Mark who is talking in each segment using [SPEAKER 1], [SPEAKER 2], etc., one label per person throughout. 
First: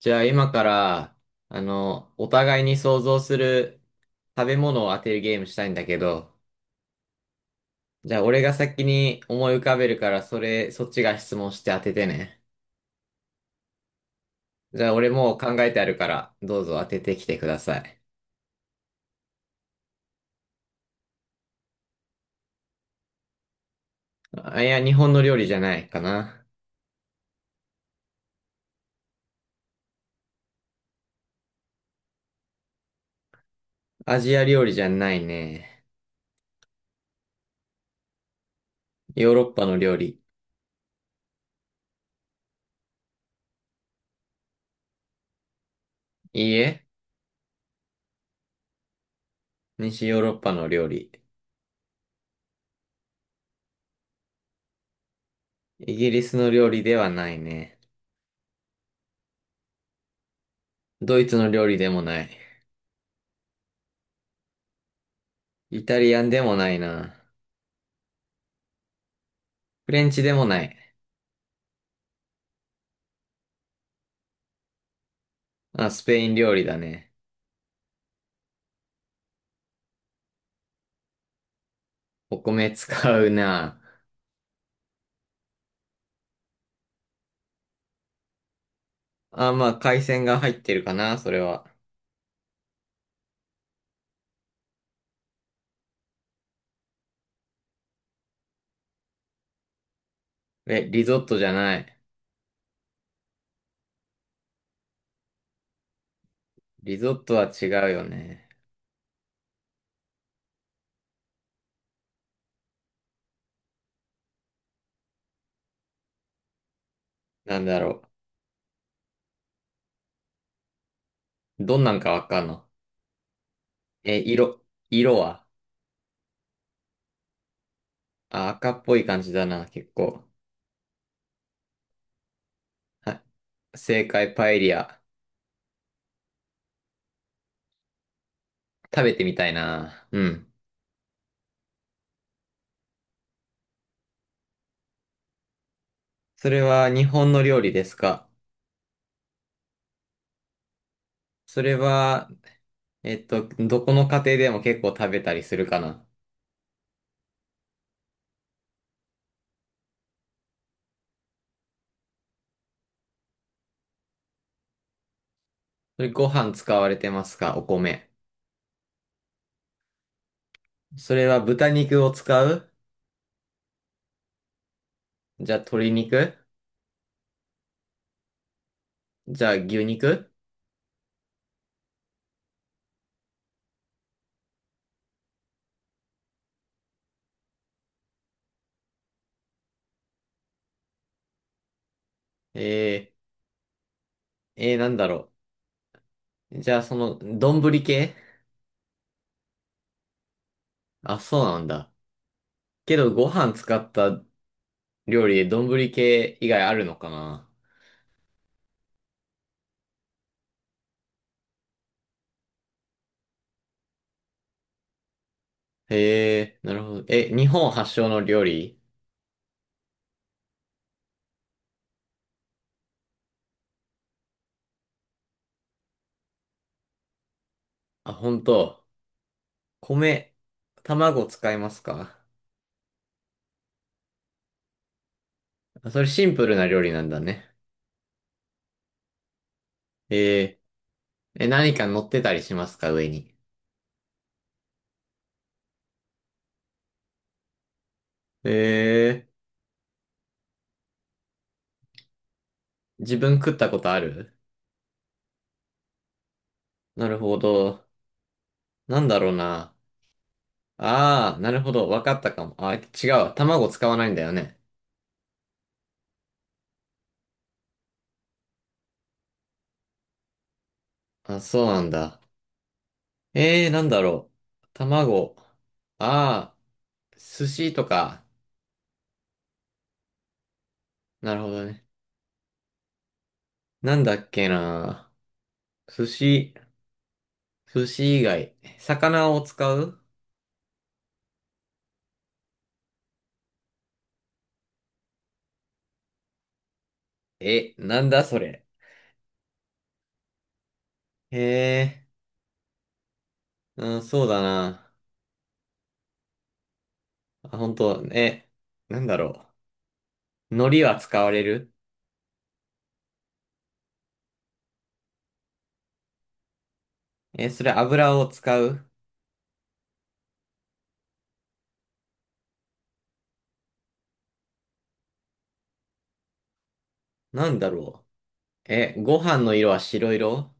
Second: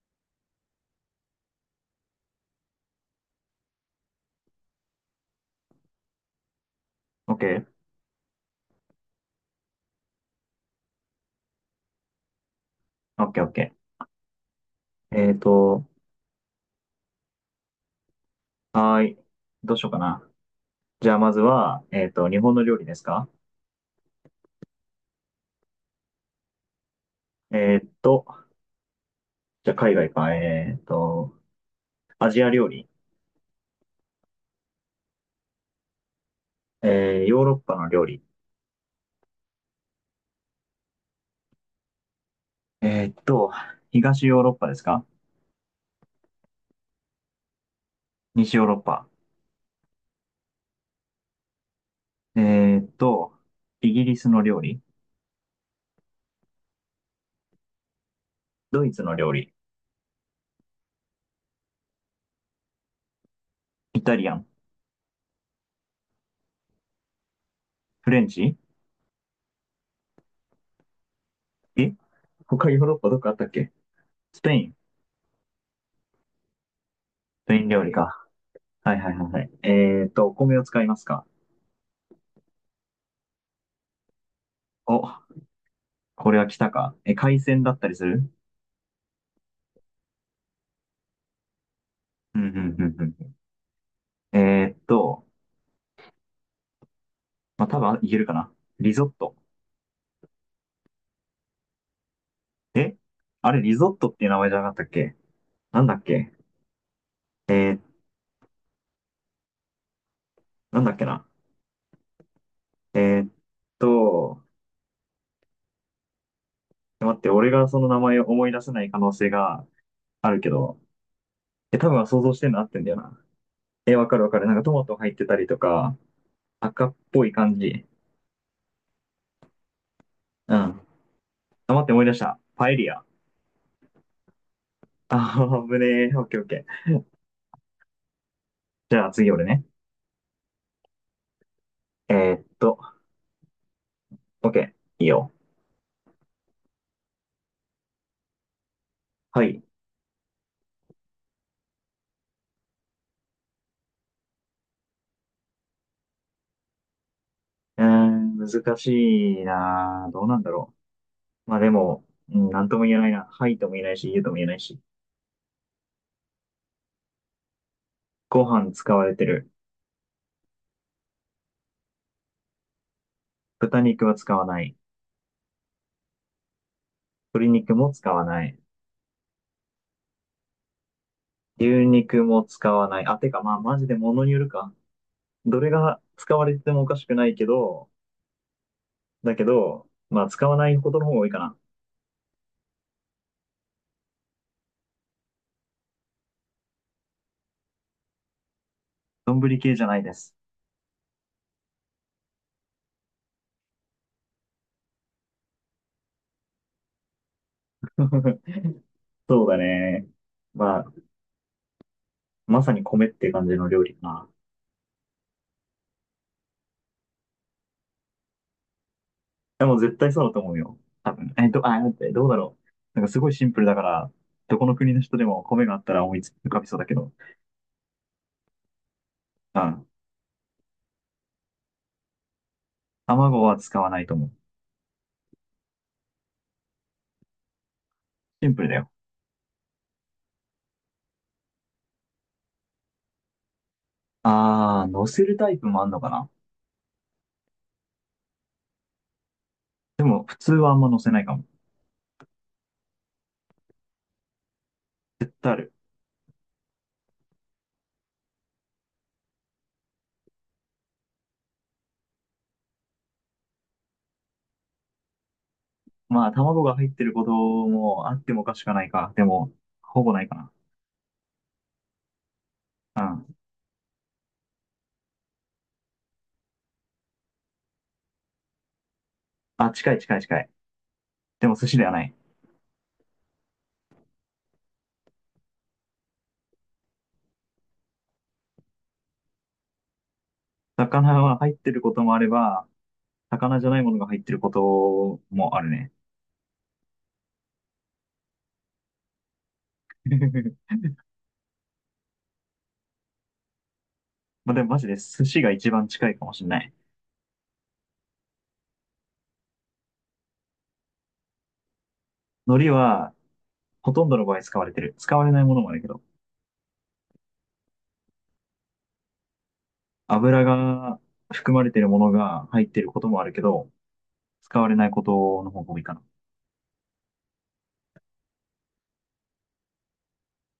[SPEAKER 1] じゃあ今から、お互いに想像する食べ物を当てるゲームしたいんだけど、
[SPEAKER 2] オッケー、
[SPEAKER 1] じゃあ俺が先に思い浮かべるから、それ、そっちが質問して当ててね。
[SPEAKER 2] オッケー、オッケ
[SPEAKER 1] じゃあ俺
[SPEAKER 2] ー。
[SPEAKER 1] もう考えてあるから、どうぞ当ててきてください。
[SPEAKER 2] はーい。どうしようかな。じゃあ、まずは、日本の料理ですか？
[SPEAKER 1] あ、いや、日本の料理じゃないかな。
[SPEAKER 2] えっと、じゃあ、海外か。アジア料理。
[SPEAKER 1] アジア料理じゃないね。
[SPEAKER 2] ヨーロッパの料理。
[SPEAKER 1] ヨーロッパの料理。
[SPEAKER 2] えっと、東ヨーロッパですか？
[SPEAKER 1] いいえ、
[SPEAKER 2] 西ヨーロッパ。
[SPEAKER 1] 西ヨーロッパの料理。
[SPEAKER 2] えっと、イギリスの料理。
[SPEAKER 1] イギリスの料理ではないね。
[SPEAKER 2] ドイツの料理。
[SPEAKER 1] ドイツの料理でもない。
[SPEAKER 2] イタリアン。
[SPEAKER 1] イタリアンでもないな。
[SPEAKER 2] フレンチ。
[SPEAKER 1] フレンチでもない。
[SPEAKER 2] え他ヨーロッパどこあったっけ？スペイン。ス
[SPEAKER 1] あ、スペイン料理だね。
[SPEAKER 2] ペイン料理か。はいはいはいはい。お米を使いますか？
[SPEAKER 1] お米使うな。
[SPEAKER 2] お、これは来たか。海鮮だったりする？
[SPEAKER 1] あ、まあ、海鮮が入ってるかな、それは。
[SPEAKER 2] うんうんうんうん。まあ、多分いけるかな。リゾット。
[SPEAKER 1] え、リゾットじゃない。
[SPEAKER 2] えあれ、リゾットっていう名前じゃなかったっけ？なんだっけ？
[SPEAKER 1] リゾットは
[SPEAKER 2] え
[SPEAKER 1] 違
[SPEAKER 2] ー、
[SPEAKER 1] うよね。
[SPEAKER 2] なんだっけな。えーっと、待って、俺
[SPEAKER 1] なん
[SPEAKER 2] が
[SPEAKER 1] だ
[SPEAKER 2] その名
[SPEAKER 1] ろ
[SPEAKER 2] 前を思い出せない可能性があるけど、
[SPEAKER 1] う。どん
[SPEAKER 2] 多
[SPEAKER 1] なん
[SPEAKER 2] 分
[SPEAKER 1] か
[SPEAKER 2] 想
[SPEAKER 1] わ
[SPEAKER 2] 像し
[SPEAKER 1] か
[SPEAKER 2] て
[SPEAKER 1] ん
[SPEAKER 2] るの合
[SPEAKER 1] の？
[SPEAKER 2] ってんだよな。わか
[SPEAKER 1] え、
[SPEAKER 2] るわかる。なんか
[SPEAKER 1] 色、
[SPEAKER 2] トマト入っ
[SPEAKER 1] 色
[SPEAKER 2] てたり
[SPEAKER 1] は？
[SPEAKER 2] とか、赤っぽい感じ。
[SPEAKER 1] あ、赤っぽい感じだな、結構。
[SPEAKER 2] うん。あ、待って、思い出した。パエリア。
[SPEAKER 1] はい。正解、パエリア。
[SPEAKER 2] あー、危ねえ。オッケーオッケー。じ
[SPEAKER 1] 食
[SPEAKER 2] ゃあ
[SPEAKER 1] べて
[SPEAKER 2] 次
[SPEAKER 1] み
[SPEAKER 2] 俺
[SPEAKER 1] たい
[SPEAKER 2] ね。
[SPEAKER 1] な。うん。
[SPEAKER 2] えーっと、オッケー。いいよ。
[SPEAKER 1] それは日本の料理ですか？
[SPEAKER 2] はい。
[SPEAKER 1] それは、どこの家庭でも結構食べたりするかな？
[SPEAKER 2] えー、難しいなぁ。どうなんだろう。まあでも、うん、なんとも言えないな。はいとも言えないし、言うとも言えないし。
[SPEAKER 1] それご飯使われてますか？お米。
[SPEAKER 2] ご飯使われてる。
[SPEAKER 1] それは豚肉を使う？
[SPEAKER 2] 豚肉は使わない。
[SPEAKER 1] じゃあ鶏肉？
[SPEAKER 2] 鶏肉も使わない。
[SPEAKER 1] じゃあ牛肉？
[SPEAKER 2] 牛肉も使わない。あ、てかまあマジで物によるか。どれが使われてもおかしくないけど、だけど、まあ使わないことの方が多いかな。
[SPEAKER 1] えー、えー、なんだろう。じゃあその、丼系？
[SPEAKER 2] 丼系じゃないです。
[SPEAKER 1] あ、そうなんだ。けどご飯使った料理で丼系以外あるのかな？
[SPEAKER 2] そうだね。まあ、まさに米って感じの料理かな。
[SPEAKER 1] へえー、なるほど。え、日本発祥の料理？
[SPEAKER 2] や、もう絶対そうだと思うよ。多分。あ、待って、どうだろう。なんかすごいシンプルだから、どこの国の人でも米があったら思いつ浮かびそうだけど。
[SPEAKER 1] あ、本当。
[SPEAKER 2] うん。
[SPEAKER 1] 米、卵使いますか？
[SPEAKER 2] 卵は使わないと思う。
[SPEAKER 1] あ、それシンプルな料理なんだね。
[SPEAKER 2] シンプルだよ。
[SPEAKER 1] えー、え、何か乗ってたりしますか上に。
[SPEAKER 2] あー、乗せるタイプもあんのかな。
[SPEAKER 1] え
[SPEAKER 2] でも、普通はあんま乗せないかも。
[SPEAKER 1] ー、自分食ったことある？
[SPEAKER 2] 絶対ある。
[SPEAKER 1] なるほど。なんだろうな。ああ、なるほど。わかったかも。あ、違うわ。卵使わないんだよね。
[SPEAKER 2] まあ、卵が入ってることもあってもおかしくはないか。でも、ほぼないかな。
[SPEAKER 1] あ、そうなんだ。
[SPEAKER 2] うん。
[SPEAKER 1] ええー、なんだろう。卵。ああ、寿司とか。
[SPEAKER 2] あ、近い近い近い。
[SPEAKER 1] なる
[SPEAKER 2] で
[SPEAKER 1] ほ
[SPEAKER 2] も
[SPEAKER 1] ど
[SPEAKER 2] 寿司
[SPEAKER 1] ね。
[SPEAKER 2] ではない。
[SPEAKER 1] なんだっけな。寿司、寿司以外。魚を使う？
[SPEAKER 2] 魚は入ってることもあれば、魚じゃないものが入ってることもあるね。
[SPEAKER 1] え、なんだそれ。ええー、うん、そうだ
[SPEAKER 2] まあ、でもマジ
[SPEAKER 1] な。
[SPEAKER 2] で寿司が一番近いかもしれない。
[SPEAKER 1] あ、本当？え、なんだろう。海苔は使われる？
[SPEAKER 2] 海苔はほとんどの場合使われてる。使われないものもあるけど、
[SPEAKER 1] え、それ油を使う？
[SPEAKER 2] 油が含まれてるものが入ってることもあるけど、使われないことの方が多いかな。
[SPEAKER 1] なんだろう。え、ご飯の色は白色？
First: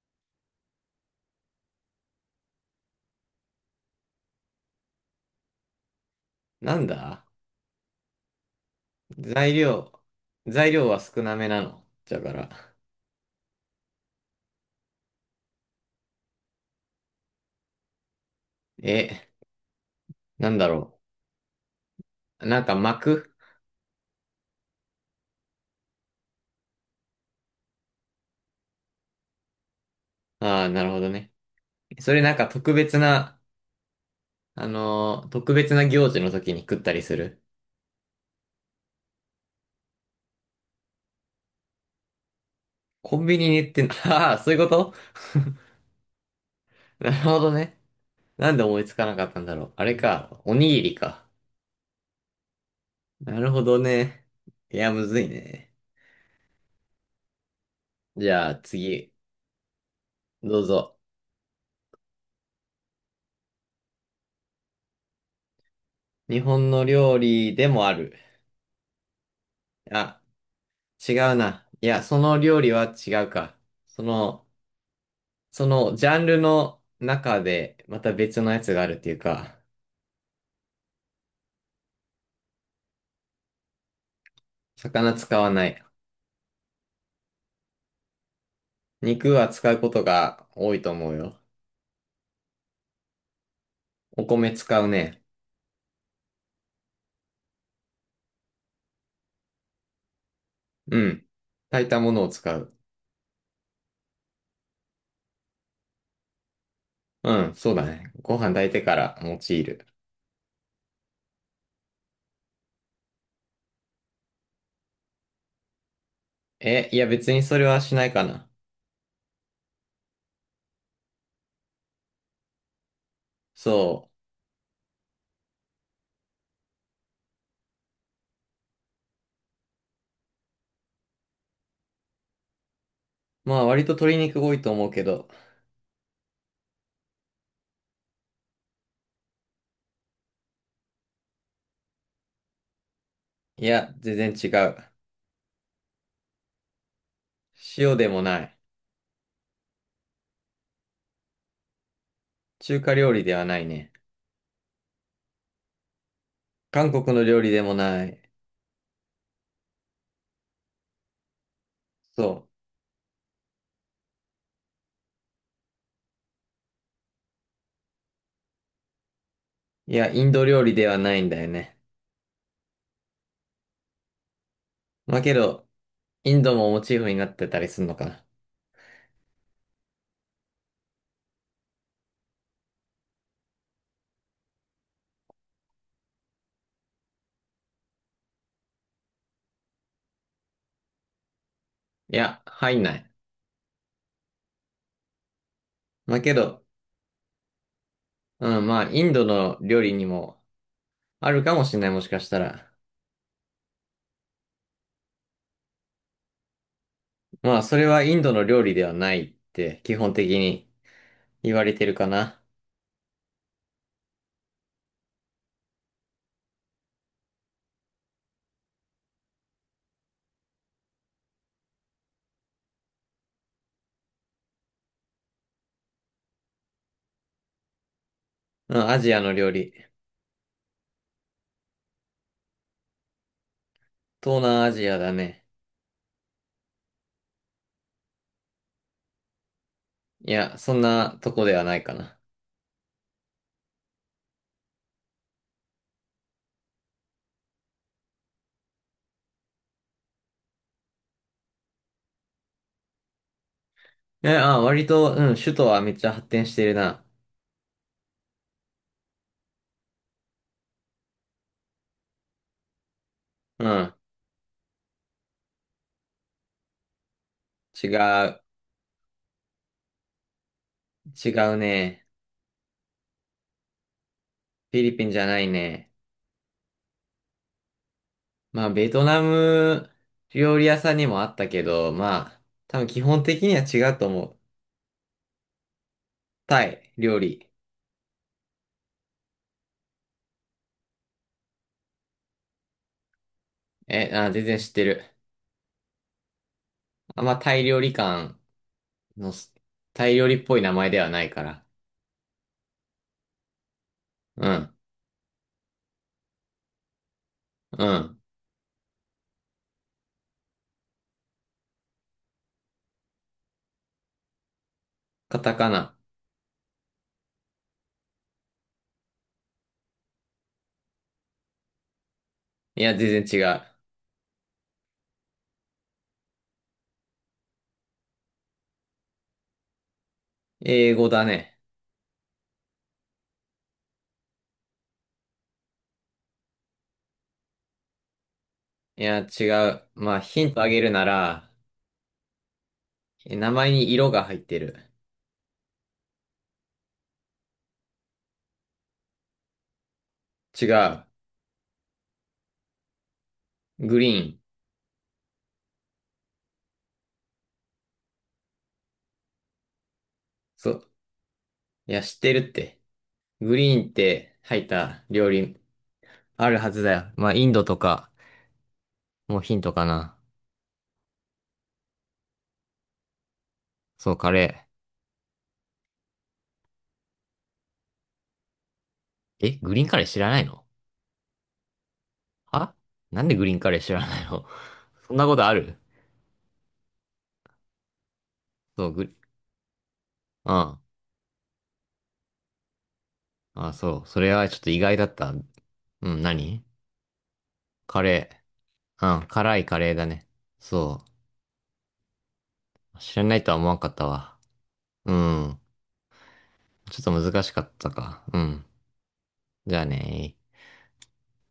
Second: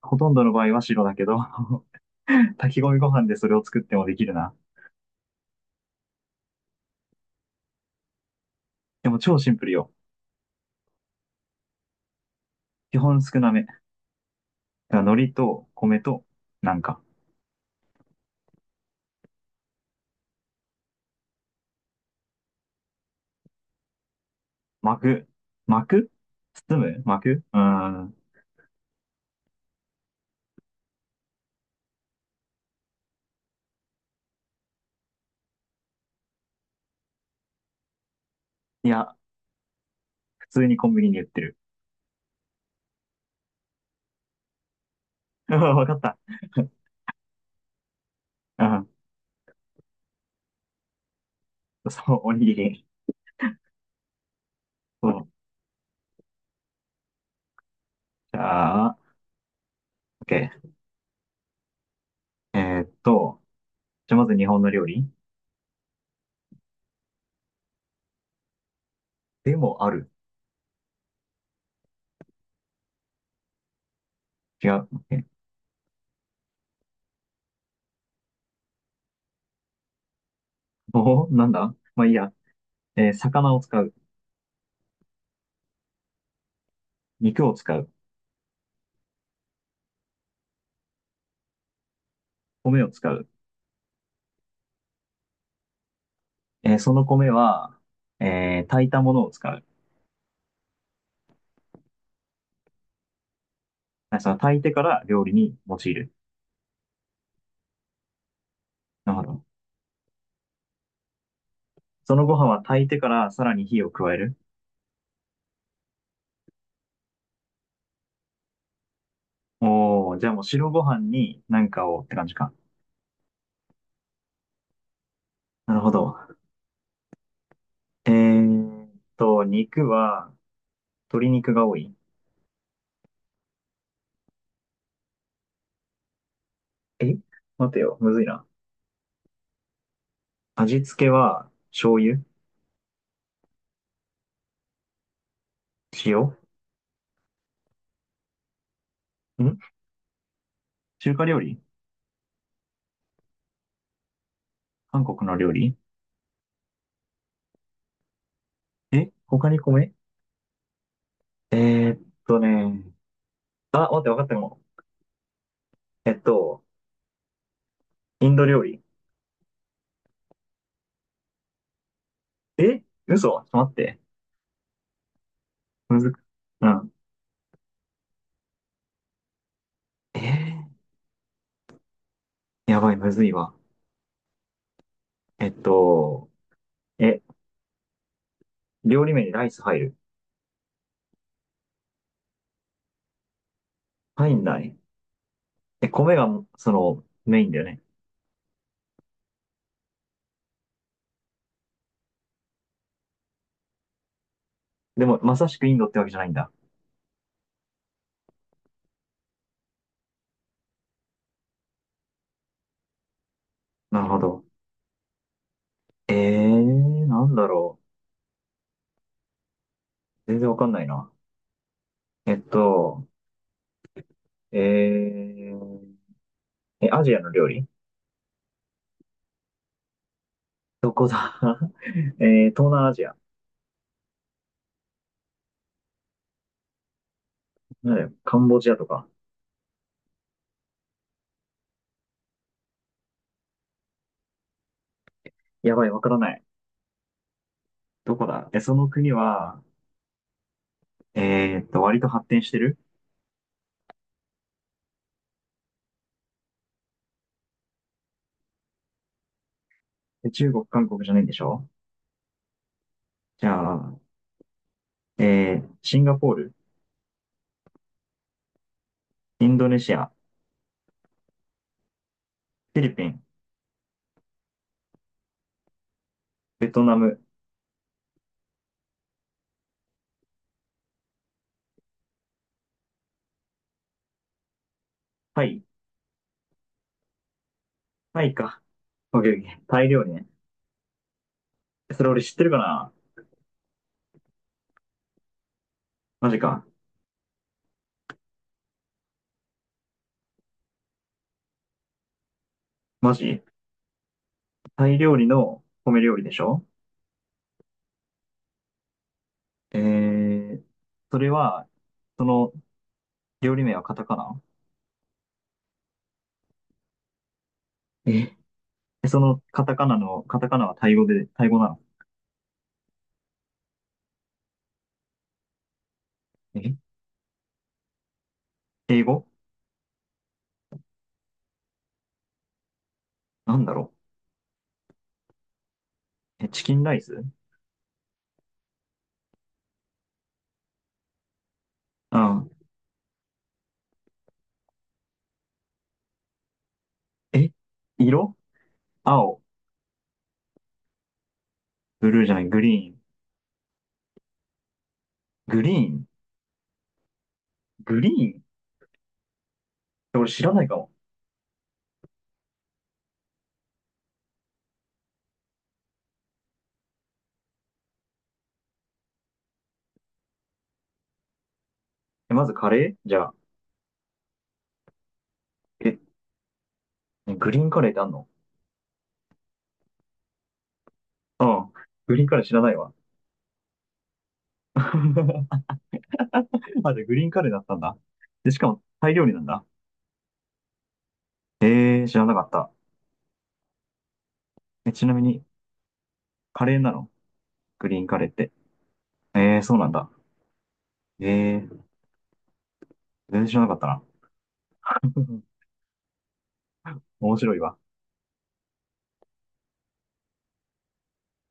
[SPEAKER 2] ほとんどの場合は白だけど、炊き込みご飯でそれを作ってもできるな。
[SPEAKER 1] なんだ
[SPEAKER 2] でも超シ
[SPEAKER 1] 材
[SPEAKER 2] ンプル
[SPEAKER 1] 料、
[SPEAKER 2] よ。
[SPEAKER 1] 材料は少なめなの。だから。
[SPEAKER 2] 基本少なめ。だから海苔と米と、なんか、
[SPEAKER 1] え、なんだろう。なんか巻く？
[SPEAKER 2] 巻く。巻く包む巻くうーん。
[SPEAKER 1] ああー、なるほどね。それなんか特別な、特別な行事の時に食ったりする。
[SPEAKER 2] いや、普通にコンビニに売ってる。
[SPEAKER 1] コンビニに行ってん、ああ、そういうこと？
[SPEAKER 2] わかった。
[SPEAKER 1] なるほどね。なんで
[SPEAKER 2] う
[SPEAKER 1] 思い
[SPEAKER 2] ん。
[SPEAKER 1] つかなかったんだろう。あれか、おにぎりか。
[SPEAKER 2] そう、おにぎり。
[SPEAKER 1] なるほどね。いや、む
[SPEAKER 2] そ
[SPEAKER 1] ずい
[SPEAKER 2] う。
[SPEAKER 1] ね。じ
[SPEAKER 2] じ
[SPEAKER 1] ゃあ
[SPEAKER 2] ゃあ、
[SPEAKER 1] 次、
[SPEAKER 2] OK。
[SPEAKER 1] どうぞ。
[SPEAKER 2] ーっと、じゃあまず日本の料理？
[SPEAKER 1] 日本の料理でもある。
[SPEAKER 2] でもある。
[SPEAKER 1] あ、違うな。いや、その料理は違うか。その、
[SPEAKER 2] 違う。OK。
[SPEAKER 1] そのジャンルの中でまた別のやつがあるっていうか、
[SPEAKER 2] おお、なんだまあいいや。魚を使う？
[SPEAKER 1] 魚使わない。
[SPEAKER 2] 肉を使う？
[SPEAKER 1] 肉は使うことが多いと思うよ。
[SPEAKER 2] 米を使う？
[SPEAKER 1] お米使うね。
[SPEAKER 2] その米は、炊いたものを使う？
[SPEAKER 1] うん。炊いたものを使う。
[SPEAKER 2] あその炊いてから料理に用いる？
[SPEAKER 1] うん、そうだね。ご飯炊いてか
[SPEAKER 2] な
[SPEAKER 1] ら
[SPEAKER 2] るほ
[SPEAKER 1] 用
[SPEAKER 2] ど。
[SPEAKER 1] いる。
[SPEAKER 2] そのご飯は炊いてからさらに火を加える？
[SPEAKER 1] え、いや別にそれはしないかな。
[SPEAKER 2] おお、じゃあもう白ご飯に何かをって感じか。
[SPEAKER 1] そ
[SPEAKER 2] なるほど。えーっ肉は鶏肉が多い？
[SPEAKER 1] う。まあ割と鶏肉多いと思うけど。
[SPEAKER 2] え待てよ、むずいな。味付けは醤油？
[SPEAKER 1] いや、全然違う。
[SPEAKER 2] 塩？
[SPEAKER 1] 塩でもない。
[SPEAKER 2] ん中華料理？
[SPEAKER 1] 中華料理ではないね。
[SPEAKER 2] 韓国の料理？
[SPEAKER 1] 韓国の料理でもない。
[SPEAKER 2] 他に米、えーっ
[SPEAKER 1] そう。
[SPEAKER 2] ね。あ、待って、分かったも。えっと、インド料理。
[SPEAKER 1] いや、インド料理ではないんだよね。
[SPEAKER 2] 嘘ちょっと待って。
[SPEAKER 1] まあけど、
[SPEAKER 2] むずく、
[SPEAKER 1] インド
[SPEAKER 2] う
[SPEAKER 1] もモ
[SPEAKER 2] ん。
[SPEAKER 1] チーフになってたりするのかな。
[SPEAKER 2] えやばい、むずいわ。えっと、え、料理名にライス入る？
[SPEAKER 1] いや、入んない。
[SPEAKER 2] 入んない。
[SPEAKER 1] ま
[SPEAKER 2] 米
[SPEAKER 1] あ
[SPEAKER 2] が、
[SPEAKER 1] けど、
[SPEAKER 2] メインだよね。
[SPEAKER 1] うん、まあ、インドの料理にもあるかもしれない、もしかしたら。
[SPEAKER 2] でも、まさしくインドってわけじゃないんだ。
[SPEAKER 1] まあ、それはインドの料理ではないって基本的に言われてるかな。
[SPEAKER 2] なるほど。えなんだろう。全然わかんないな。えっと、えー、アジアの料理？
[SPEAKER 1] うん、アジアの料理。
[SPEAKER 2] どこだ？ 東南アジア。
[SPEAKER 1] 東南アジアだね。
[SPEAKER 2] なんだよカンボジアとか。
[SPEAKER 1] いや、そんなとこではないかな。
[SPEAKER 2] やばい、わからない。どこだ。その国は、割と発展してる？
[SPEAKER 1] え、あ、割と、うん、首都はめっちゃ発展してるな。
[SPEAKER 2] 中国、韓国じゃないんでしょ？じ
[SPEAKER 1] う
[SPEAKER 2] ゃ
[SPEAKER 1] ん、
[SPEAKER 2] あ、シンガポール、
[SPEAKER 1] 違う。
[SPEAKER 2] インドネシア、
[SPEAKER 1] 違うね。
[SPEAKER 2] フィリピン、
[SPEAKER 1] フィリピンじゃないね。
[SPEAKER 2] ベトナム、
[SPEAKER 1] まあ、ベトナム料理屋さんにもあったけど、まあ、多分基本的には違うと思う。
[SPEAKER 2] タイ、
[SPEAKER 1] タイ料理。
[SPEAKER 2] タイか。オッケーオッケー。タイ料理ね。それ俺知ってるかな？
[SPEAKER 1] え、あ、全然知ってる。
[SPEAKER 2] マジか。
[SPEAKER 1] あんまタイ料理館のす、タイ料理っぽい名前ではないから。
[SPEAKER 2] マジ？
[SPEAKER 1] うん、
[SPEAKER 2] タイ料理の米料理でしょ？
[SPEAKER 1] うん。
[SPEAKER 2] えー、それは、その料理名はカタカナ？
[SPEAKER 1] カタカナ。
[SPEAKER 2] えそのカタカナの、カタカナはタイ語で、タイ語なの？
[SPEAKER 1] いや、全然違う。
[SPEAKER 2] え英語？
[SPEAKER 1] 英語だね。
[SPEAKER 2] なんだろう。チキンライス？
[SPEAKER 1] いや、違う。まあ、ヒントあげるなら、
[SPEAKER 2] うん。
[SPEAKER 1] え名前に色が入ってる。
[SPEAKER 2] え色？青？
[SPEAKER 1] 違う。
[SPEAKER 2] ブルーじゃない、グリーン。
[SPEAKER 1] グリーン。
[SPEAKER 2] グリーン。グリーンって俺知らない
[SPEAKER 1] そ
[SPEAKER 2] か
[SPEAKER 1] う。
[SPEAKER 2] も。
[SPEAKER 1] いや、知ってるって。グリーンって入った料理あるはずだよ。まあ、インドとか、もうヒントかな。
[SPEAKER 2] まずカレーじゃあ。
[SPEAKER 1] そう、カレ
[SPEAKER 2] え、ねグリーンカレーってあんの？
[SPEAKER 1] ー。え、グリーンカレー知らないの？
[SPEAKER 2] うん。グリーンカレー知らな
[SPEAKER 1] は、
[SPEAKER 2] いわ。
[SPEAKER 1] なんでグリーンカレー知らないの？ そんなこと あ
[SPEAKER 2] あ、
[SPEAKER 1] る？
[SPEAKER 2] じゃあグリーンカレーだったんだ。で、しかも
[SPEAKER 1] そう、グ
[SPEAKER 2] タ
[SPEAKER 1] リ、
[SPEAKER 2] イ料理なんだ。
[SPEAKER 1] うん。
[SPEAKER 2] 知らなかった。
[SPEAKER 1] あ、そう。それはちょっと意外だ
[SPEAKER 2] ちな
[SPEAKER 1] っ
[SPEAKER 2] み
[SPEAKER 1] た。う
[SPEAKER 2] に、
[SPEAKER 1] ん、何
[SPEAKER 2] カレーなの？グリ
[SPEAKER 1] カ
[SPEAKER 2] ーンカレー
[SPEAKER 1] レ
[SPEAKER 2] って。
[SPEAKER 1] ー。うん、辛い
[SPEAKER 2] そ
[SPEAKER 1] カ
[SPEAKER 2] うな
[SPEAKER 1] レ
[SPEAKER 2] ん
[SPEAKER 1] ーだ
[SPEAKER 2] だ。
[SPEAKER 1] ね。そ
[SPEAKER 2] えー、
[SPEAKER 1] う。知らな
[SPEAKER 2] 全
[SPEAKER 1] い
[SPEAKER 2] 然
[SPEAKER 1] と
[SPEAKER 2] 知
[SPEAKER 1] は
[SPEAKER 2] ら
[SPEAKER 1] 思
[SPEAKER 2] な
[SPEAKER 1] わ
[SPEAKER 2] か
[SPEAKER 1] ん
[SPEAKER 2] った
[SPEAKER 1] かっ
[SPEAKER 2] な。
[SPEAKER 1] たわ。うん。ちょっと
[SPEAKER 2] 面
[SPEAKER 1] 難し
[SPEAKER 2] 白
[SPEAKER 1] か
[SPEAKER 2] い
[SPEAKER 1] っ
[SPEAKER 2] わ。
[SPEAKER 1] たか。うん。じゃあね